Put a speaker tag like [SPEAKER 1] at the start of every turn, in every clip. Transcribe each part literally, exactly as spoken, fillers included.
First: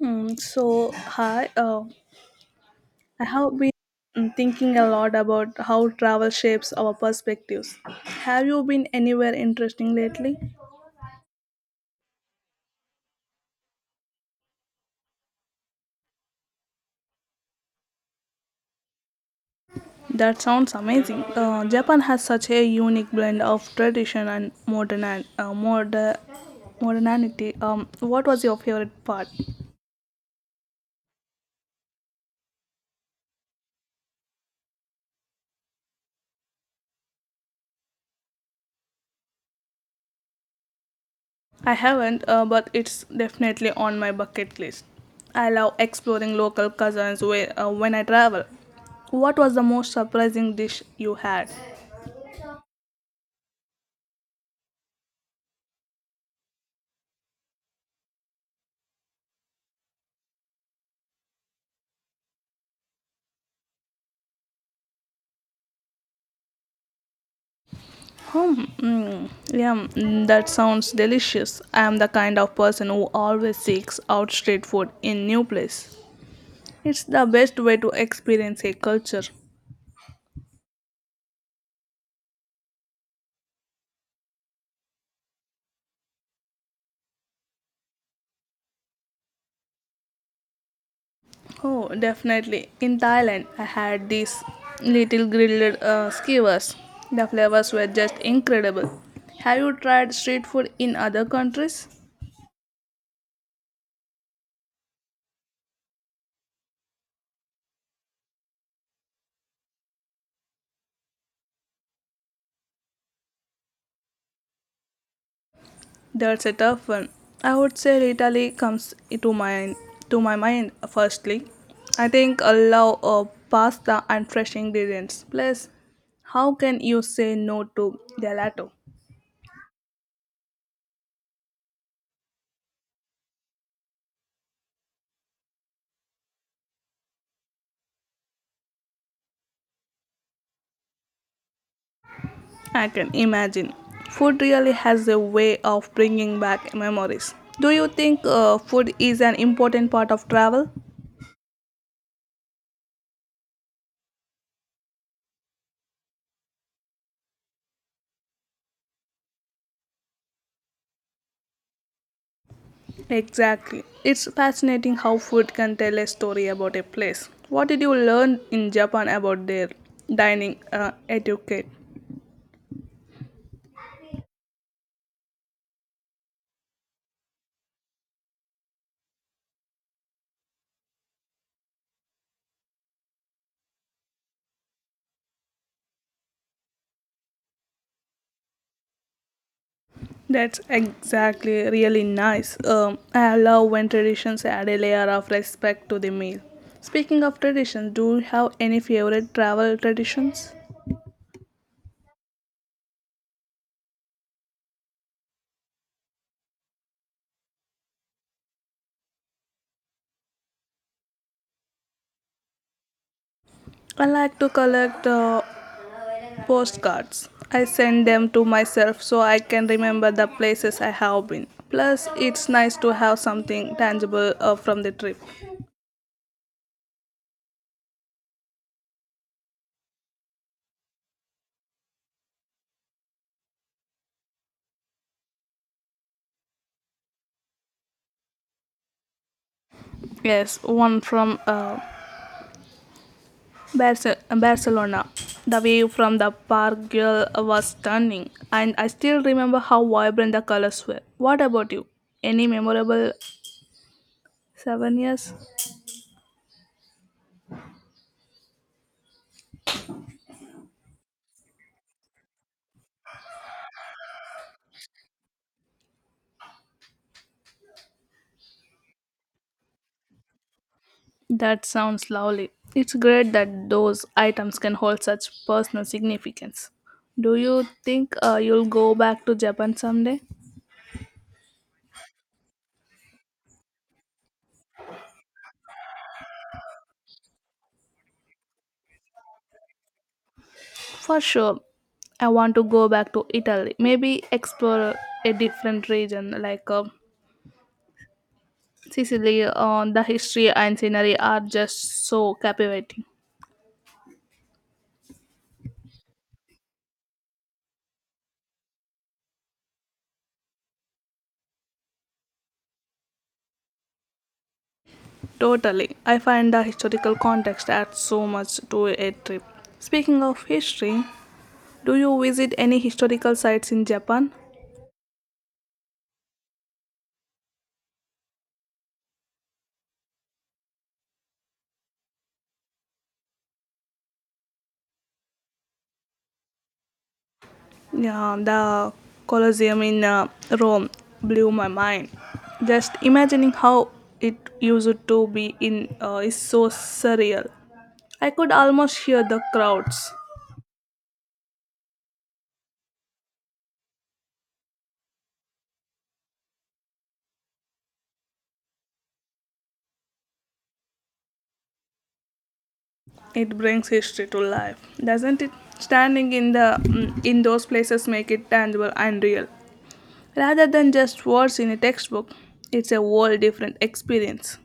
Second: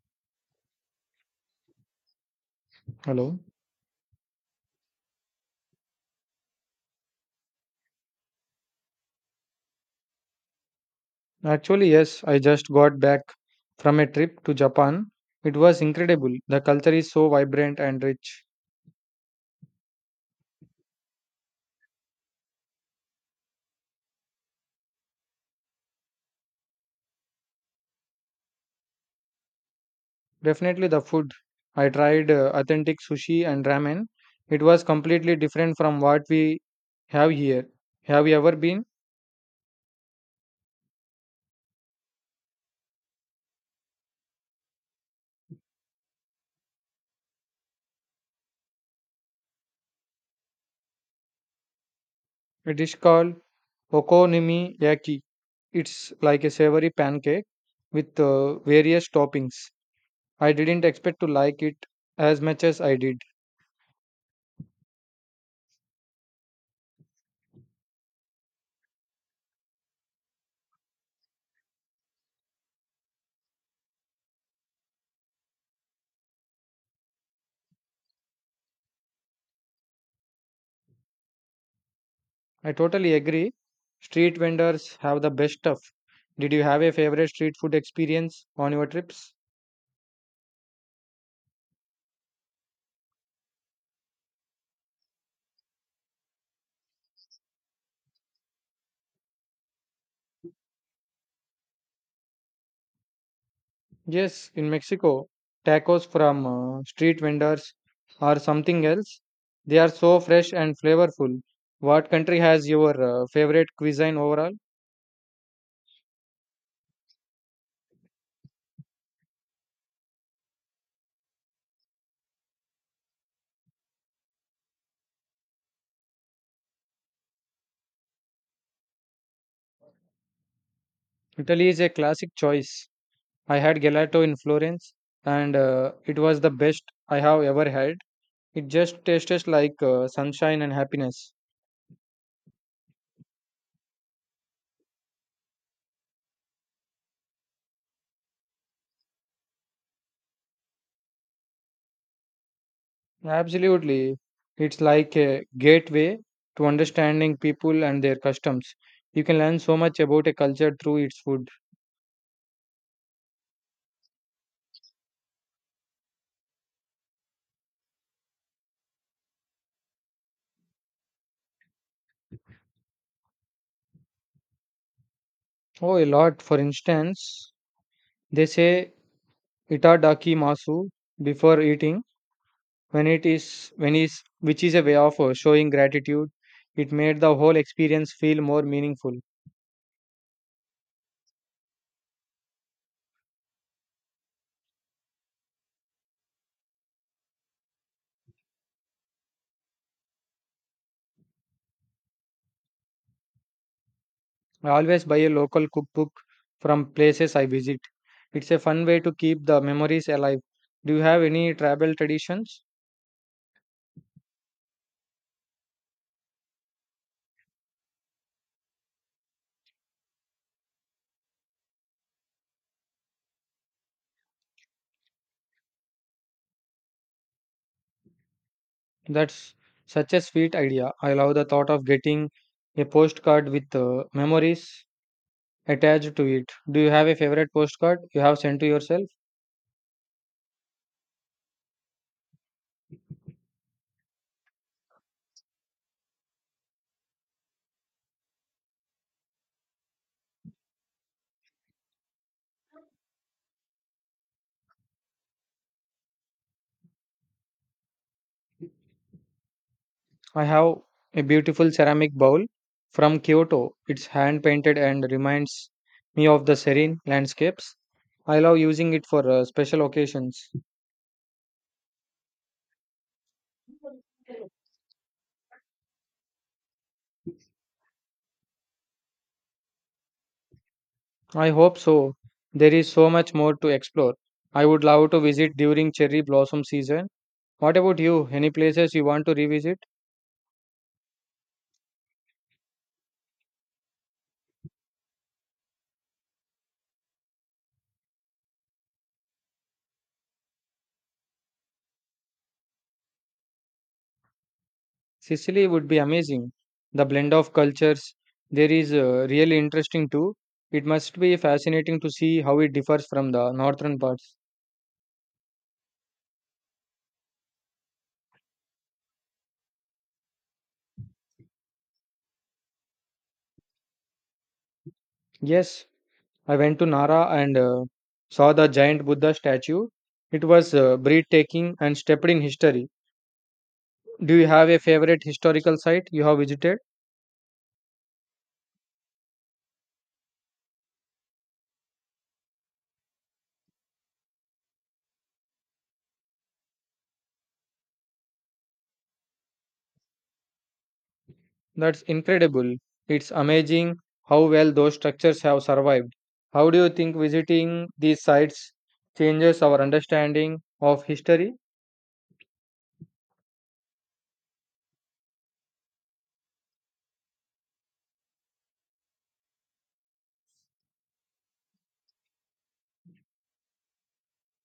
[SPEAKER 1] Mm, so, hi. Uh, I
[SPEAKER 2] Hello.
[SPEAKER 1] have been mm, thinking a lot about how travel shapes our perspectives. Have you been anywhere interesting lately?
[SPEAKER 2] Actually, yes, I just got back from a trip to Japan. It was incredible. The culture is so vibrant and rich.
[SPEAKER 1] That sounds amazing. Uh, Japan has such a unique blend of tradition and modern uh, moder- modernity. Um, what was your favorite part?
[SPEAKER 2] Definitely the food. I tried uh, authentic sushi and ramen. It was completely different from what we have here. Have you ever been?
[SPEAKER 1] I haven't, uh, but it's definitely on my bucket list. I love exploring local cuisines where, uh, when I travel. What was the most surprising dish you had?
[SPEAKER 2] It is called okonomiyaki. It's like a savory pancake with uh, various toppings. I didn't expect to like it as much as I did.
[SPEAKER 1] Hmm. mm, yeah, mm, that sounds delicious. I am the kind of person who always seeks out street food in new place. It's the best way to experience a culture.
[SPEAKER 2] I totally agree. Street vendors have the best stuff. Did you have a favorite street food experience on your trips?
[SPEAKER 1] Oh, definitely. In Thailand, I had these little grilled uh, skewers. The flavors were just incredible. Have you tried street food in other countries?
[SPEAKER 2] Yes, in Mexico, tacos from uh, street vendors are something else. They are so fresh and flavorful. What country has your uh, favorite cuisine overall?
[SPEAKER 1] That's a tough one. I would say Rita Lee comes to my to my mind firstly. I think allow uh, pasta and fresh ingredients. Plus, how can you say no to gelato?
[SPEAKER 2] Italy is a classic choice. I had gelato in Florence and uh, it was the best I have ever had. It just tastes like uh, sunshine and happiness.
[SPEAKER 1] I can imagine. Food really has a way of bringing back memories. Do you think uh, food is an important part of travel?
[SPEAKER 2] Absolutely. It's like a gateway to understanding people and their customs. You can learn so much about a culture through its food.
[SPEAKER 1] Exactly. It's fascinating how food can tell a story about a place. What did you learn in Japan about their dining uh, etiquette?
[SPEAKER 2] Oh, a lot. For instance, they say itadaki masu before eating, when it is when is which is a way of uh, showing gratitude. It made the whole experience feel more meaningful.
[SPEAKER 1] That's exactly really nice. Um, I love when traditions add a layer of respect to the meal. Speaking of traditions, do you have any favorite travel traditions?
[SPEAKER 2] I always buy a local cookbook from places I visit. It's a fun way to keep the memories alive. Do you have any tribal traditions?
[SPEAKER 1] I like to collect uh, postcards. I send them to myself so I can remember the places I have been. Plus, it's nice to have something tangible uh, from the trip.
[SPEAKER 2] That's such a sweet idea. I love the thought of getting a postcard with uh, memories attached to it. Do you have a favorite postcard you have sent to yourself?
[SPEAKER 1] Yes, one from uh, Barce- Barcelona. The view from the Park Güell was stunning, and I still remember how vibrant the colors were. What about you? Any memorable souvenirs?
[SPEAKER 2] I have a beautiful ceramic bowl from Kyoto. It's hand painted and reminds me of the serene landscapes. I love using it for uh, special occasions.
[SPEAKER 1] That sounds lovely. It's great that those items can hold such personal significance. Do you think uh, you'll go back to Japan someday?
[SPEAKER 2] I hope so. There is so much more to explore. I would love to visit during cherry blossom season. What about you? Any places you want to revisit?
[SPEAKER 1] For sure. I want to go back to Italy. Maybe explore a different region like uh, Sicily. Uh, the history and scenery are just so captivating.
[SPEAKER 2] Sicily would be amazing. The blend of cultures there is uh, really interesting too. It must be fascinating to see how it differs from the northern parts.
[SPEAKER 1] Totally. I find the historical context adds so much to a trip. Speaking of history, do you visit any historical sites in Japan?
[SPEAKER 2] Yes, I went to Nara and uh, saw the giant Buddha statue. It was uh, breathtaking and steeped in history. Do you have a favorite historical site you have visited?
[SPEAKER 1] Yeah, the Colosseum in uh, Rome blew my mind. Just imagining how it used to be in uh, is so surreal. I could almost hear the crowds.
[SPEAKER 2] That's incredible. It's amazing how well those structures have survived. How do you think visiting these sites changes our understanding of history?
[SPEAKER 1] It brings history to life, doesn't it? Standing in the mm, in those places make it tangible and real, rather than just words in a textbook. It's a whole different experience.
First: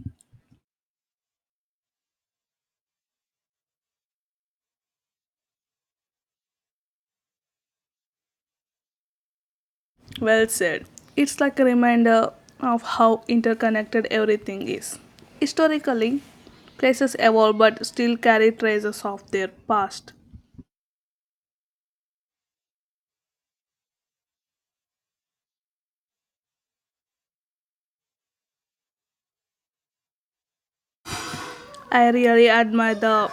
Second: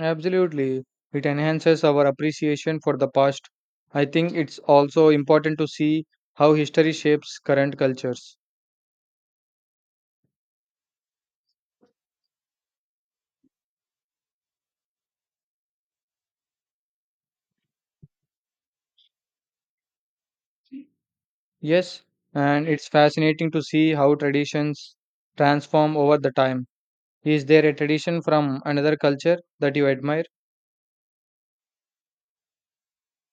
[SPEAKER 2] Absolutely. It enhances our appreciation for the past. I think it's also important to see how history shapes current cultures.
[SPEAKER 1] Well said. It's like a reminder of how interconnected everything is. Historically, places evolve but still carry traces of their past.
[SPEAKER 2] Yes, and it's fascinating to see how traditions transform over the time. Is there a tradition from another culture that you admire?
[SPEAKER 1] I really admire the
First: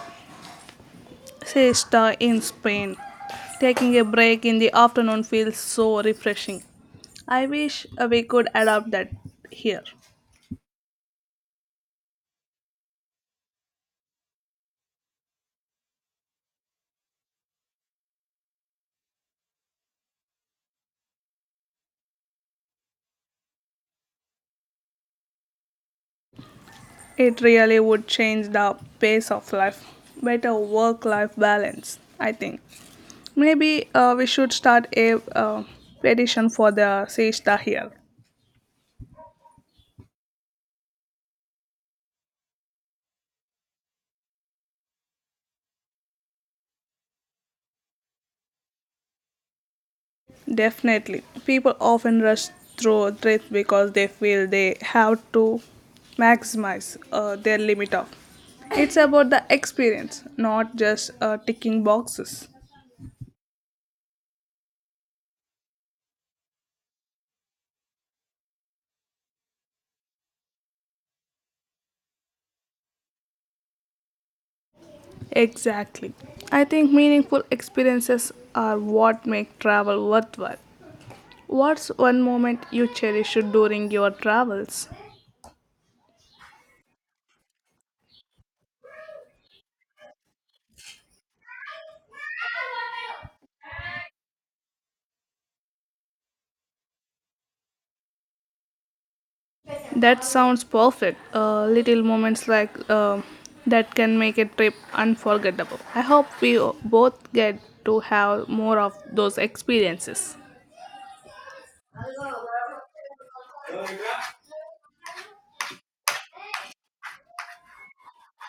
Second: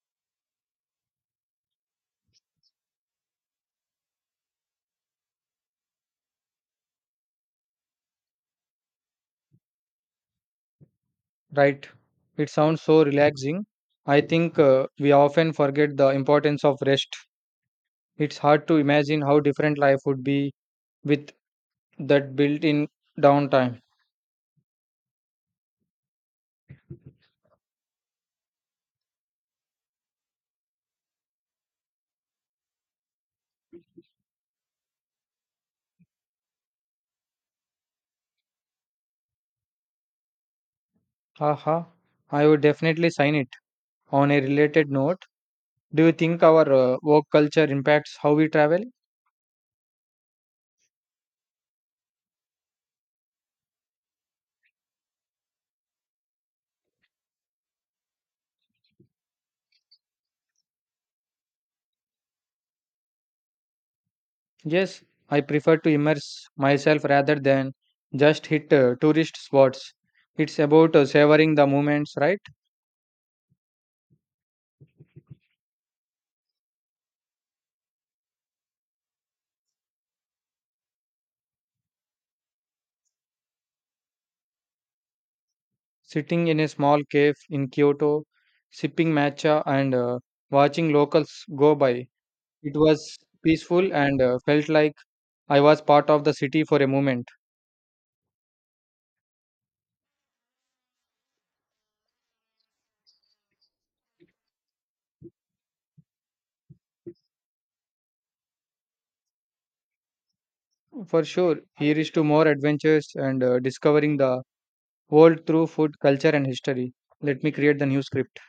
[SPEAKER 1] siesta in Spain. Taking a break in the afternoon feels so refreshing. I wish uh, we could adopt that here.
[SPEAKER 2] Right. It sounds so relaxing. I think uh, we often forget the importance of rest. It's hard to imagine how different life would be with that built in downtime.
[SPEAKER 1] It really would change the pace of life. Better work life balance, I think. Maybe uh, we should start a uh, petition for the siesta here.
[SPEAKER 2] Haha, I would definitely sign it. On a related note, do you think our uh, work culture impacts how we travel?
[SPEAKER 1] Definitely. People often rush through threats because they feel they have to maximize uh, their limit of. It's about the experience, not just uh, ticking boxes.
[SPEAKER 2] Yes, I prefer to immerse myself rather than just hit uh, tourist spots. It's about uh, savoring the moments, right?
[SPEAKER 1] Exactly. I think meaningful experiences are what make travel worthwhile. What's one moment you cherish during your travels?
[SPEAKER 2] Sitting in a small cave in Kyoto, sipping matcha and uh, watching locals go by. It was peaceful and uh, felt like I was part of the city for a moment.
[SPEAKER 1] That sounds perfect. Uh, little moments like uh, that can make a trip unforgettable. I hope we o- both get to have more of those experiences.
[SPEAKER 2] For sure, here is to more adventures and uh, discovering the world through food, culture, and history. Let me create the new script.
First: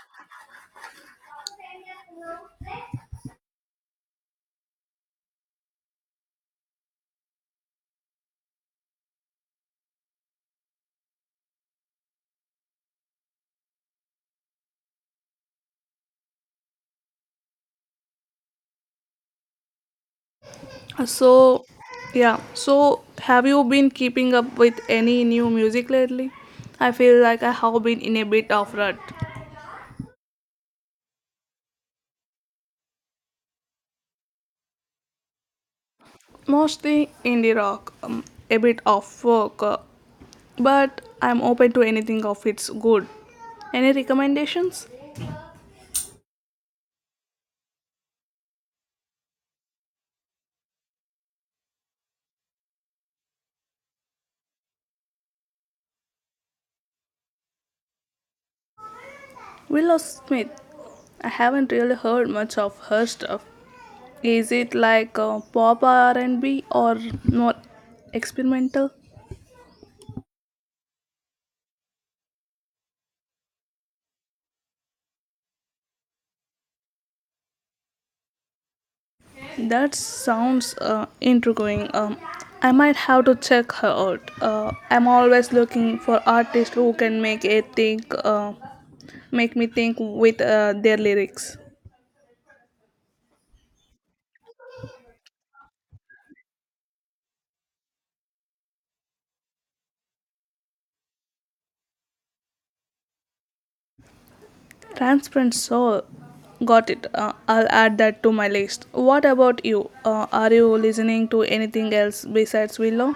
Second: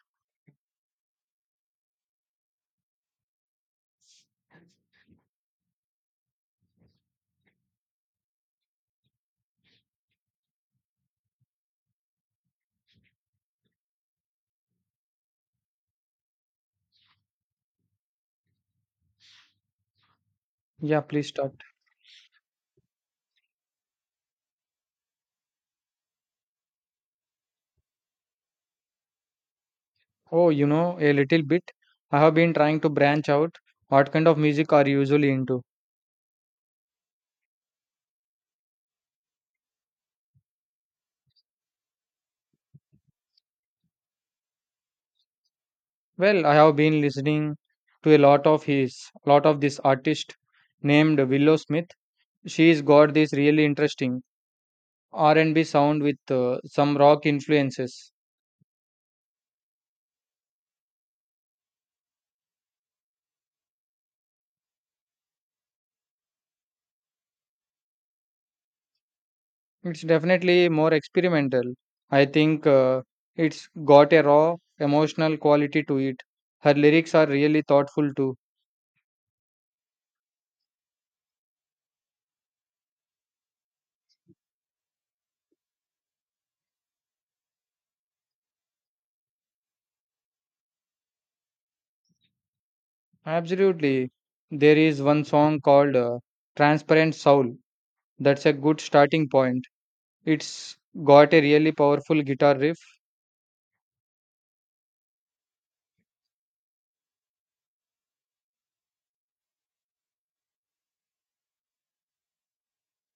[SPEAKER 2] Yeah,
[SPEAKER 1] Uh,
[SPEAKER 2] please start.
[SPEAKER 1] So, yeah. So, have you been keeping up with any new music lately? I feel like I have been in a bit of rut.
[SPEAKER 2] Oh, you know, a little bit. I have been trying to branch out. What kind of music are you usually into?
[SPEAKER 1] Mostly indie rock, um, a bit of folk, uh, but I'm open to anything of it's good. Any recommendations?
[SPEAKER 2] Well, I have been listening to a lot of his, lot of this artist named Willow Smith. She's got this really interesting R and B sound with uh, some rock influences.
[SPEAKER 1] Willow Smith. I haven't really heard much of her stuff. Is it like uh, pop R and B or more experimental?
[SPEAKER 2] It's definitely more experimental. I think uh, it's got a raw emotional quality to it. Her lyrics are really thoughtful too.
[SPEAKER 1] That sounds uh, intriguing. Um, I might have to check her out. Uh, I'm always looking for artists who can make it think, uh, make me think with uh, their lyrics.
[SPEAKER 2] Absolutely. There is one song called uh, Transparent Soul. That's a good starting point. It's got a really powerful guitar riff.
[SPEAKER 1] Transparent Soul. Got it. Uh, I'll add that to my list. What about you? Uh, are you listening to anything else besides Willow?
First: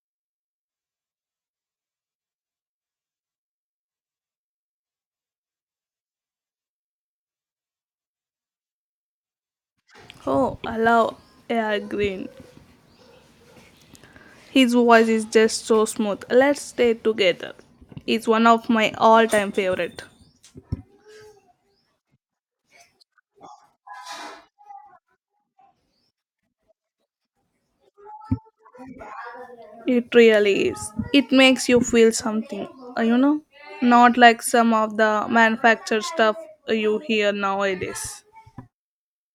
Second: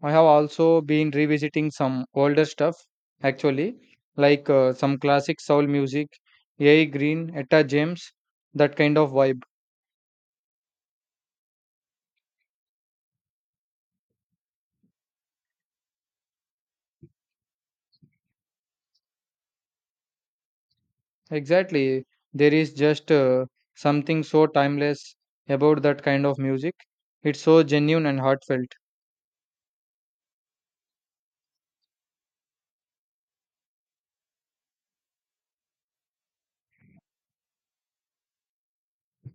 [SPEAKER 2] I have also been revisiting some older stuff, actually, like uh, some classic soul music, A. I. Green, Etta James, that kind of vibe.
[SPEAKER 1] Oh, allow air green. His voice is just so smooth. Let's stay together. It's one of my all-time favorite.
[SPEAKER 2] Exactly. There is just uh, something so timeless about that kind of music. It's so genuine and heartfelt.
[SPEAKER 1] It really is. It makes you feel something, uh, you know, not like some of the manufactured stuff you hear nowadays.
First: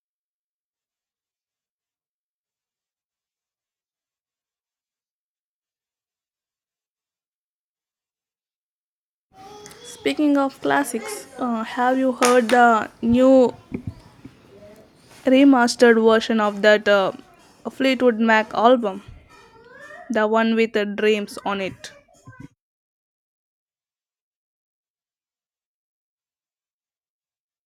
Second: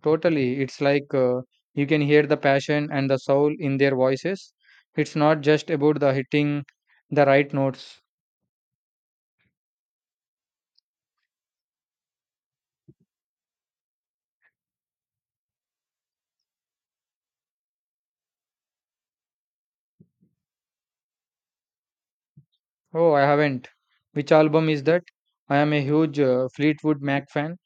[SPEAKER 2] Totally. It's like uh, you can hear the passion and the soul in their voices. It's not just about the hitting the right notes.
[SPEAKER 1] Speaking of classics, uh, have you heard the new remastered version of that uh, Fleetwood Mac album? The one with the dreams on it.
[SPEAKER 2] Oh, I haven't. Which album is that? I am a huge uh, Fleetwood Mac fan.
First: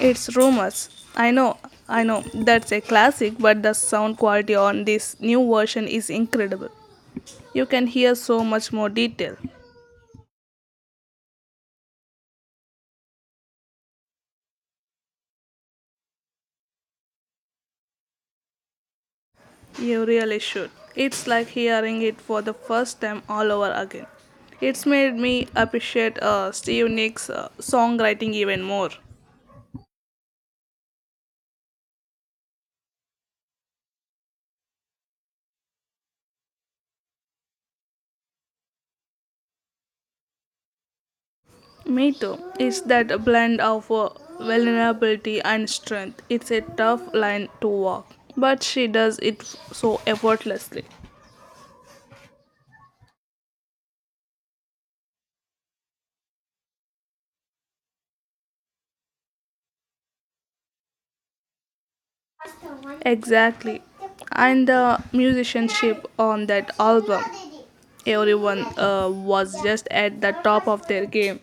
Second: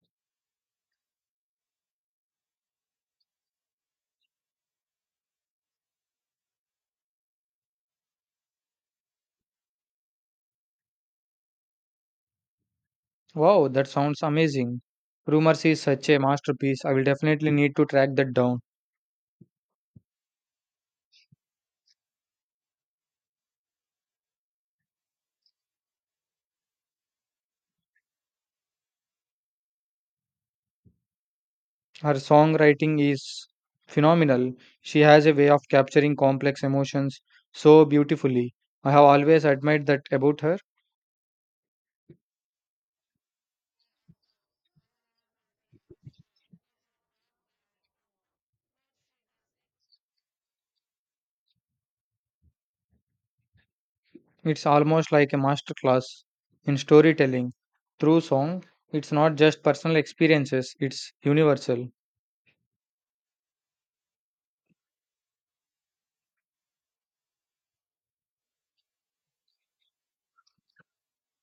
[SPEAKER 1] It's rumors. I know, I know, that's a classic, but the sound quality on this new version is incredible. You can hear so much more detail.
[SPEAKER 2] Wow, that sounds amazing. Rumors is such a masterpiece. I will definitely need to track that down.
[SPEAKER 1] You really should. It's like hearing it for the first time all over again. It's made me appreciate uh, Steve Nick's uh, songwriting even more.
[SPEAKER 2] Her songwriting is phenomenal. She has a way of capturing complex emotions so beautifully. I have always admired that about her.
[SPEAKER 1] Me too. It's that blend of uh, vulnerability and strength. It's a tough line to walk, but she does it so effortlessly.
[SPEAKER 2] It's almost like a master class in storytelling through song. It's not just personal experiences, it's universal.
[SPEAKER 1] Exactly. And the musicianship on that album. Everyone uh, was just at the top of their game.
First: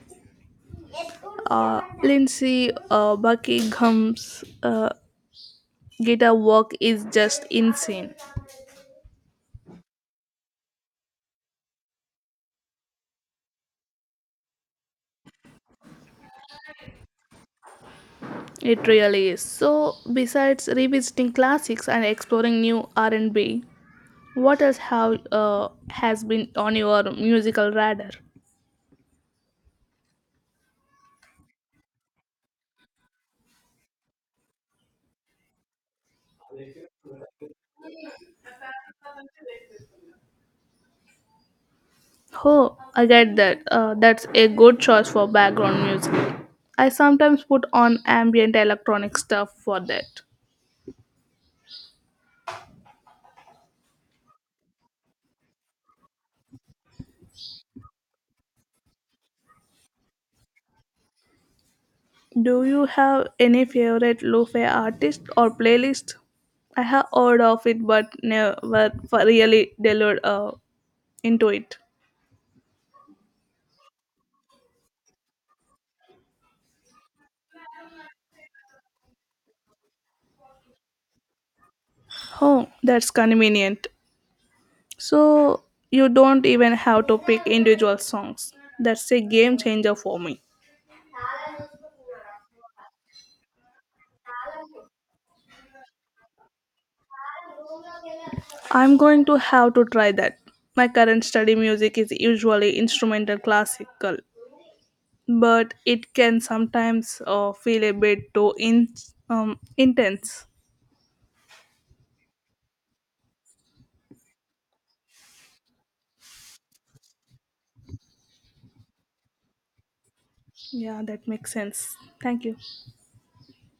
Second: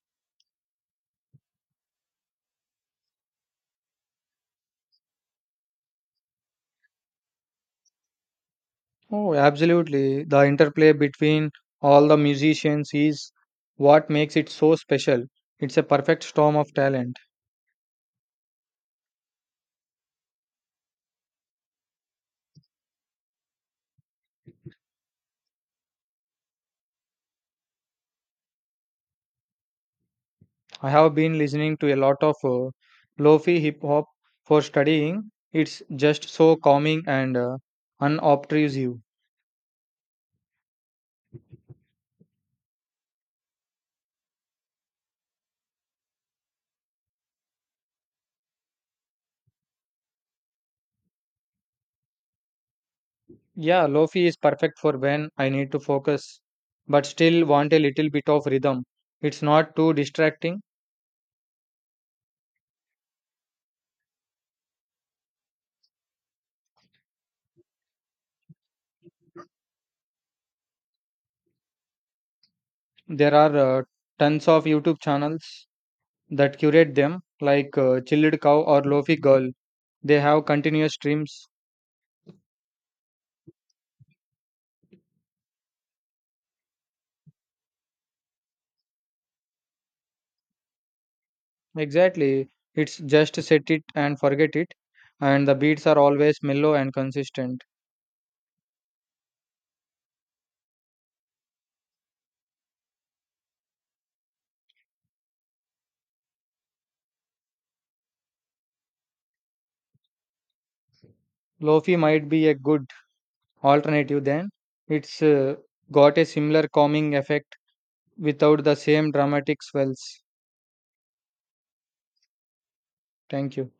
[SPEAKER 1] Uh, Lindsay uh, Buckingham's uh, guitar work is just insane.
[SPEAKER 2] Oh, absolutely. The interplay between all the musicians is what makes it so special. It's a perfect storm of talent.
[SPEAKER 1] It really is. So, besides revisiting classics and exploring new R and B, what else have uh, has been on your musical radar?
[SPEAKER 2] I have been listening to a lot of uh, lofi hip hop for studying. It's just so calming and uh, unobtrusive.
[SPEAKER 1] Oh, I get that. Uh, that's a good choice for background music. I sometimes put on ambient electronic stuff for that.
[SPEAKER 2] Yeah, Lofi is perfect for when I need to focus but still want a little bit of rhythm. It's not too distracting.
[SPEAKER 1] Do you have any favorite lo-fi artist or playlist? I have heard of it but never f- really delved uh, into it.
[SPEAKER 2] There are uh, tons of YouTube channels that curate them, like uh, Chilled Cow or Lofi Girl. They have continuous streams.
[SPEAKER 1] Oh, that's convenient. So you don't even have to pick individual songs. That's a game changer for me.
[SPEAKER 2] Exactly. It's just set it and forget it. And the beats are always mellow and consistent.
[SPEAKER 1] I'm going to have to try that. My current study music is usually instrumental classical, but it can sometimes uh, feel a bit too in, um, intense.
[SPEAKER 2] Lofi might be a good alternative then. It's uh, got a similar calming effect without the same dramatic swells.
[SPEAKER 1] Yeah, that makes sense. Thank you.
[SPEAKER 2] Thank you.